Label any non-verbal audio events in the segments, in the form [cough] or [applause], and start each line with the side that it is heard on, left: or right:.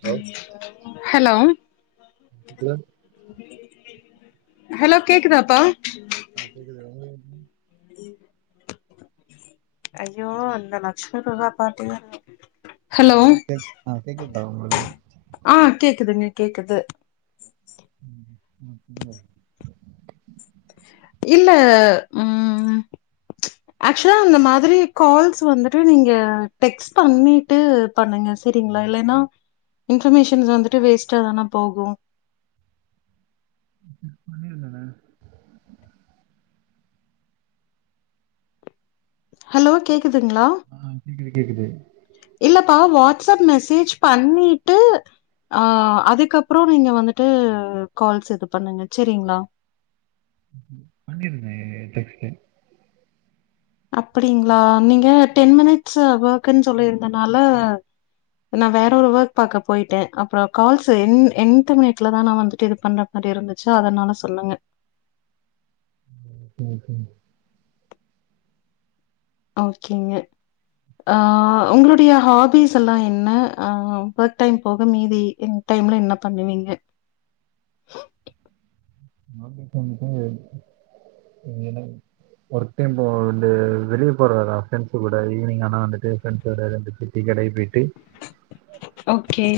right: Hello
left: hello
right: [unintelligible]
left: hello கேக்குதாப்பா
right: ஆ கேக்குது உங்ளு
left: ஐயோ இந்த லக்ஷ்னத்தா பாத்தியா
right: ஹலோ கேக் ஆ கேக்குட்தா உங்ளு
left: ஆ கேக்குதுங்க கேக்குது
right: [unintelligible]
left: இல்ல ம் ஆக்ஷொலா அந்த மாதிரி கால்ஸ் வந்துட்டு நீங்க டெக் ஸ் பண்ணிட்டு பண்ணுங்க செரிங்ளா இல்லைனா இன்ஃபர்மேஷன்ஸ் வந்துட்டு வேஸ்ட்டா தான போகு
right: ஏய் பண்ணிருந்தடா
left: ஹலோ கேக்குதுங்ளா
right: ஆ கேக்குது கேக்குது
left: இல்லப்பா வாட்ஸ் அப் மெசேஜ் பண்ணிட்டு ஆ அதுக்கப்றோ நீங்க வந்துட்டு கால்ஸ் இது பண்ணுங்க சேரிங்ளா
right: பண்ணிருவே டெக்ஸ்ட்டு
left: அப்டிங்ளா நீங்க டென் மினிட்ஸ் வொர்க்னு சொல்லிருந்தனால நா வேறொரு ஒர்க் பாக்க பொய்ட்டே அப்றோ கால்ஸு எண் எண்ட்மிண்ட்ல தா நா வந்துட்டு இது பண்ண மாறி இருந்துச்சா அதனால சொல்லுங்க
right: ஓகே ஓகேங்க
left: ஓகேங்க ஆ உங்களுடைய ஹாபிஸ்ஸெல்லா என்ன ஆ ஒர்க் டைம் போக மீதி டைம்ல என்ன பண்ணுவீங்க
right: வாங்கிட்டு வந்துட்டு இனிமேதா ஒர்க் டைம் போக வந்து வெளிய போறதா ப்ரெண்ட்ஸு கூட ஈவ்னிங் ஆனா வந்துட்டு ஃப்ரெண்ட்ஸோட இருந்துட்டு டீ கடைபெயிட்டு
left: ஓகே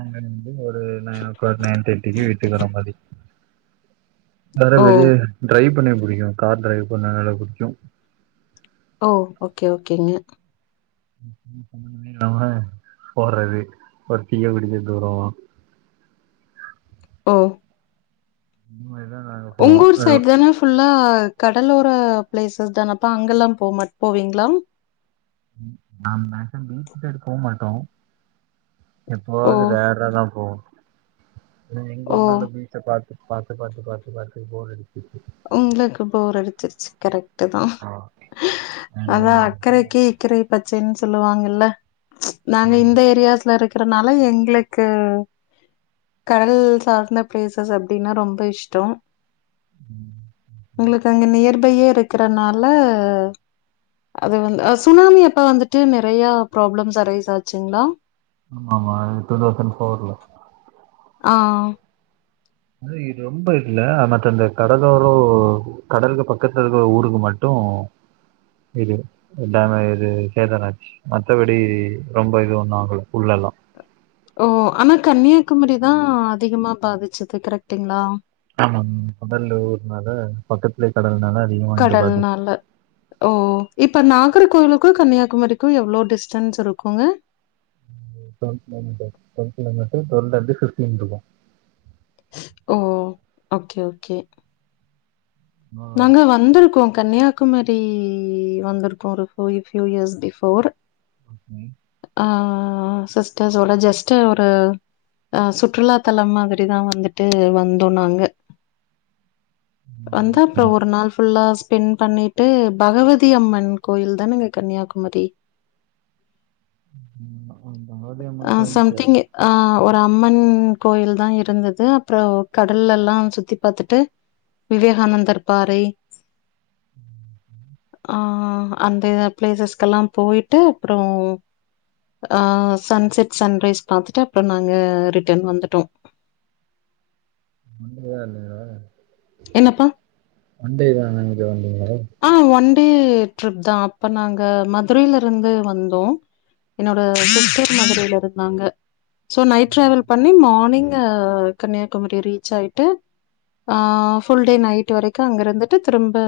right: அங்கருந்து ஒரு நைன் ஓ க்ளாக் நைன் தேட்டிக்கி வீட்டுக் வர மாரி வேற
left: ஓ
right: வெளியே டிரைவ் பண்ண புடிக்கு கார் டிரைவ் பண்ண நல்லா புடிக்கு
left: ஓ ஓகே ஓகேங்க
right: மூணு மணிக்கு கெளம்புனா போறது ஒரு டீய குடிச்சிட்டு வருவோ
left: ஓ
right: ம் இதுதா நாங்க
left: உங்கூர்
right: போவோ
left: சைட் தான ஃபுல்லா கடலோர ப்ளேஸஸ் தானப்பா அங்கல்லா போமா போவிங்ளா
right: நா மேக்ஸிமம் பீச்சு சைடு போ மாட்டோ
left: ஓ
right: எப்போவாது ரேராதா போவோ இங்க
left: ஓ
right: ஒரு நாள்ல பீச் பாத்து பாத்து பாத்து பாத்து பாத்து போரடிச்சிடுச்சி
left: உங்குளுக்கு போர் அடிச்சிர்ச்சி கரெக்ட் அதுதா
right: ஆ, நான்
left: அதா
right: வந்துட்டு,
left: அக்கறைக்கி இக்கறை பச்சைன்னு சொல்லுவாங்கல்ல ச்சு நாங்க
right: ம்,
left: இந்த ஏரியாஸ்ல இருக்கறனால எங்ளுக்கு கடல் சார்ந்த பிளேசஸ் அப்டின்னா ரொம்ப இஷ்ட்டோ
right: ம்
left: உங்குளுக்கு அங்க நியர்பையே இருக்றனால அது வந்து சுனாமி அப்ப வந்துட்டு நெறைய ப்ராப்ளம்ஸ் அரைஸ் ஆச்சுங்ளா
right: ஆமா ஆமா டூ தௌசண்ட் ஃபோர்ல
left: ஆ
right: ஆனா இது ரொம்ப இருக்குல்ல மற்ற இந்த கடலோரோ கடலுக்கு பக்கத்துலருக்க ஊருங்க மா அப்ரோ [unintelligible] பட் ஆனா இது சேதாரோ ஆச்சு மத்தபடி ரொம்ப இது ஒண்ணாகல உள்ளயெல்லா
left: ஓ ஆனா கன்னியாகுமரி தா அதிகமா பாதிச்சுது கரெக்ட்டுங்ளா
right: ஆமாங் முதல் ஊர்னால பக்கத்துலே கடல்னால அதிகமாக இங்கே பாதிச்சு
left: கடல்னால ஓ இப்போ நாகர்கோயிலுக்கு கன்னியாகுமரிக்கு எவ்ளோ டிஸ்டன்ஸ் இருக்குங்க
right: ஒரு twelve kilometres twelve kilometre twelve அல்லாட்டி ஃபிப்டீன் இருக்கு
left: ஓ ஓக்கே ஓக்கே
right: நல்லாதான்
left: நாங்க
right: இருக்கும்.
left: வந்துருக்கோ கன்னியாகுமரி வந்துருக்கோ ஒரு ஃபியூ ஃபியூ இயஸ் பிஃபோர்
right: ம் ம்
left: ஆ சிஸ்டர்ஸோட ஜஸ்ட்டு ஒரு ஆ சுற்றுலாத்தலம் மாதிரி தா வந்துட்டு வந்தோ நாங்க
right: ம்,
left: வந்தா
right: ஓகே.
left: அப்றோ ஒரு நாள் ஃபுல்லா ஆ ஸ்பெண்ட் பண்ணிட்டு பகவதி அம்மன் கோயில் தானேங்க கன்னியாகுமரி
right: ம் ம் ஆமா பகவதி அம்மன் கோவில் தெர்
left: ஆ ஒரு அம்மன் கோயில் தா இருந்தது அப்றோ கடல்லயெல்லா சுத்தி பாத்துட்டு விவேகானந்தர் பாறை ஆ அந்த பிளேசஸ்க்கெல்லா போய்ட்டு அப்றோ ஆ சன் செட் சன் ரைஸ் பாத்துட்டு அப்றோ நாங்க ரிட்டன் வந்துட்டோ
right: வந்ததே இல்லயா
left: என்னப்பா
right: ஒண்டே தான இனக்கு வந்தீங்ள
left: ஆ ஒன் டே ட்ரிப் தா அப்ப நாங்க மதுரைலயிருந்து வந்தோ என்னோட சிஸ்ட்டர் மதுரைல இருந்தாங்க சோ நைட் ட்ராவல் பண்ணி மானிங் ஆ கன்னியாகுமரி ரீச் ஆய்ட்டு ஆ ஃபுல் டே நைட் வரைக்கு அங்கயிருந்துட்டு திரும்ப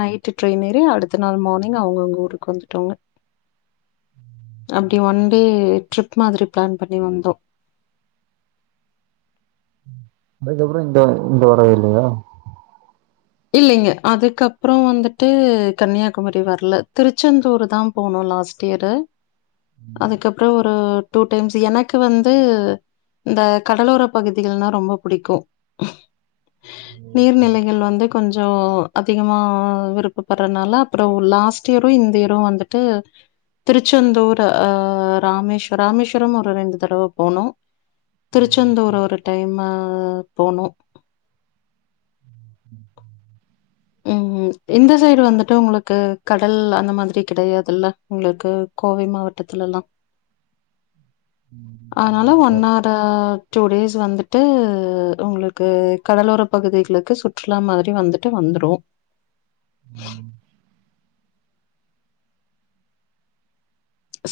left: நைட்டு ட்ரெயின் ஏறி அடுத்த நாள் மானிங் அவுங்கவுங்க ஊருக்கு வந்துட்டாங்க அப்டி ஒன் டே ட்ரிப் மாதிரி ப்ளான் பண்ணி வந்தோ
right: அதுக்கப்றோ இங்க இங்க வரவே இல்லயா
left: இல்லேங்க அதுக்கப்றோ வந்துட்டு கன்னியாகுமரி வர்ல திருச்செந்தூரு தா போனோ லாஸ்ட் இயரு அதுக்கப்றோ ஒரு டூ டைம்ஸ் எனக்கு வந்து இந்த கடலோரப் பகுதிகள்னா ரொம்ப புடிக்கு
right: ஓகே
left: நீர்நிலைகள் வந்து கொஞ்சோ அதிகமா விருப்பபட்றனால அப்றோ லாஸ்ட்டியரு இந்த இயரு வந்துட்டு திருச்செந்தூர் அ ராமேஸ்வர ராமேஸ்வரோம் ஒரு ரெண்டு தடவ போனோ
right: ம்,
left: திருச்செந்தூரு ஒரு டைம்மு போனு
right: ம்
left: ம். இந்த சைடு வந்துட்டு உங்களுக்கு கடல் அந்த மாதிரி கெடையாதுல்ல உங்ளுக்கு கோவை மாவட்டத்துலல்லா
right: ம்
left: ஆ டூ டேஸ் வந்துட்டு ஒங்ளுக்கு கடலோர பகுதிகளுக்கு சுற் றுலா மாரி வந்துட்டு வந்துடு
right: ம்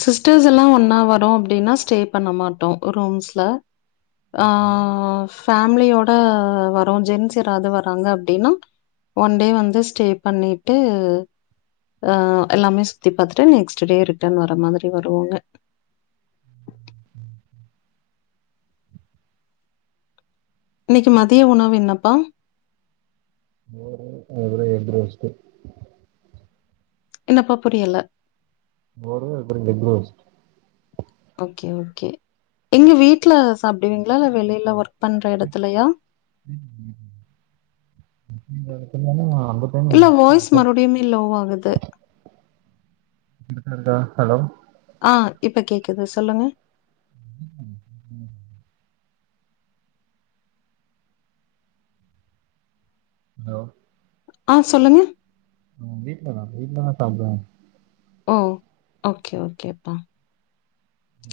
left: சிஸ்டர்ஸ் எல்லா ஒன்னா வரோ அப்டின்னா ஸ்டே பண்ண மாட்டோ ரூம்ஸ்ல ஆ
right: ஓகே.
left: ஃபேம்லியோட வரோ ஜென்ஸ் யாராது வர்றாங்க அப்டின்னா ஒன் டே வந்து ஸ்டே பண்ணிட்டு ஆ எல்லாமே சுத்தி பாத்துட்டு நெக்ஸ்ட் டே ரிட்டன் வர மாதிரி வருவோங்க இன்னக்கி மதிய உணவு என்னப்பா
right: மோரு அதோட எக் ரோஸ்ட்
left: என்னப்பா புரியல
right: மோரு அப்றோ எக் ரோஸ்ட்
left: ஓகே ஓகே எங்க வீட்ல சாப்பிடுவீங்களா வெளியில ஒர்க் பண்ற எடத்துலையா
right: ம் ம் ம் ஒர்க் பண்ற எடத்துலனா அந்த
left: இல்ல வாய்ஸ் மறுபடியுமே லோ ஆகுது
right: [unintelligible] [inaudible] இருக்க ஹலோ
left: ஆ இப்ப கேக்குது சொல்லுங்க
right: [inaudible] ஹலோ
left: ஆ சொல்லுங்க
right: ம் வீட்லதா வீட்லதா சாப்டுவ
left: ஓ ஓகே ஓகேப்பா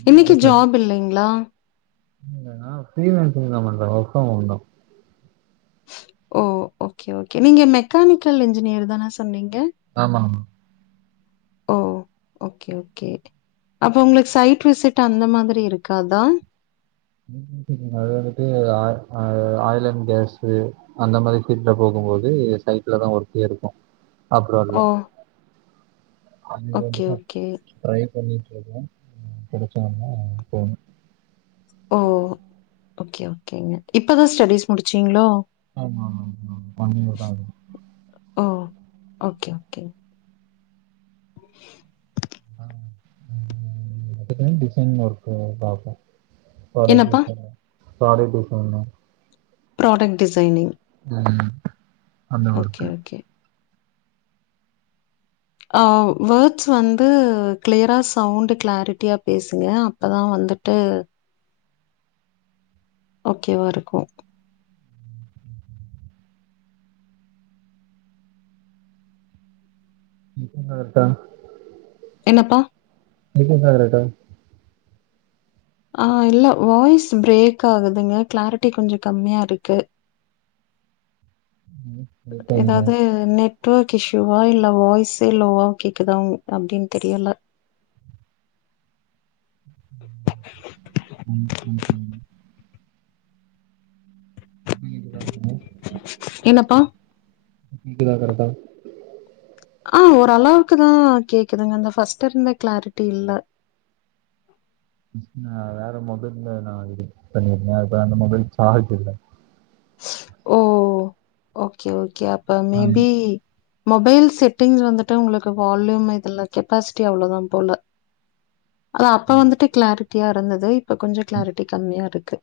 left: இன்னைக்கு ஜாப் இல்லைங்ளா
right: இல்ல நா ஃப்ரிலேன்ஸிங்தா பண்ற ஒர்க் ஃப்ரம் ஹோம்தா
left: ஓ ஓகே ஓகே நீங்க மெக்கானிக்கல் இன்ஜினயர் தானே சொன்னீங்க
right: ஆமா மே
left: ஓ ஓகே ஓகே அப்போ உங்களுக்கு சைட் விசிட் அந்த மாதிரி இருக்காதா
right: ம் ம் அது வந்துட்டு ஆ ஆ ஆய்ல் அன் கேஸ்சு அந்த மாரி ஃபீல்ட்ல போகும்போது சைட்லதா ஒர்க்கே இருக்கு அப்ராடுல
left: ஓ
right: அது
left: ஓகே
right: வந்துங்க
left: ஓகே
right: ட்ரை பண்ணிட்டு இருக்கே கெடைச்சவுனே போணு
left: ஓ ஓகே ஓகேங்க இப்பதா ஸ்டடிஸ் முடிச்சீங்ளோ
right: ஆமா ஆமாங் மேம் ஒன் இயர்தா ஆகுது
left: ஓ ஓகே ஓகே [inaudible]
right: ம் அதுக்கு டிசைன் ஒர்க்கு பாக்வோ ப்ராடக்ட்
left: என்னப்பா?
right: Design product design
left: product designing
right: ம்
left: ஓகே
right: அந்தவொர்க்கு
left: ஓகே. அ வேர்ட்ஸ் வந்து கிளியரா சவுண்டு கிளாரிட்டியா பேசுங்க அப்பதா வந்துட்டு ஓகேவா இருக்கு
right: மிஸ்ஸிங் அவர்தா
left: என்னப்பா
right: பில்லிங் அவர்தா
left: அ இல்ல வாய்ஸ் பிரேக் ஆகுதுங்க கிளாரிட்டி கொஞ்சோ கம்மியாருக்கு
right: ம்
left: ஏதாவ்து நெட்ஒர்க் இஷ்யூவா இல்ல வாய்ஸே லோவா கேட்குதா அப்டின் தெரியல
right: ம் ம்.. பீர் வாங்கவா
left: என்னப்பா?
right: இது வரகதா
left: ஆ ஓரளவுக்குதா கேக்குதுங்க அந்த ஃபர்ஸ்ட் இருந்த கிளாரிட்டி இல்ல
right: சிஸ் நா வேற மொபைல்ல நா இது பண்ணிருந்த அது அந்த மொபைல் சார்ஜ் இல்ல
left: ஓ ஓகே ஓகே அப்ப மேபி மொபைல் செட்டிங் வந்துட்டு உங்களுக்கு வால்யூம் இதுல கெப்பாசிட்டி அவ்ளோதா போல அத அப்ப வந்துட்டு கிளாரிட்டியா இருந்தது இப்ப கொஞ்சோ கிளாரிட்டி கம்மியா இருக்கு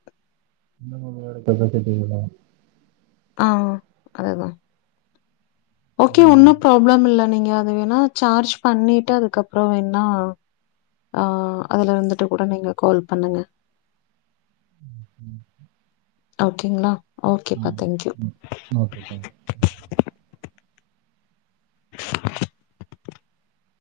right: சின்ன [unintelligible]
left: ஆவ் அதுதா ஓகே ஒன்னு
right: ம்
left: ப்ராப்ளம் இல்ல நீங்க அது வேணா சார்ஜ் பண்ணிட்டு அதுக்கப்பற வேணா ஆ அதுல இருந்துட்டு கூட நீங்க கால் பண்ணுங்க
right: ம் ம்
left: அவுக்ங்ளா
right: ம் ம் ஓகே தங்க்யூ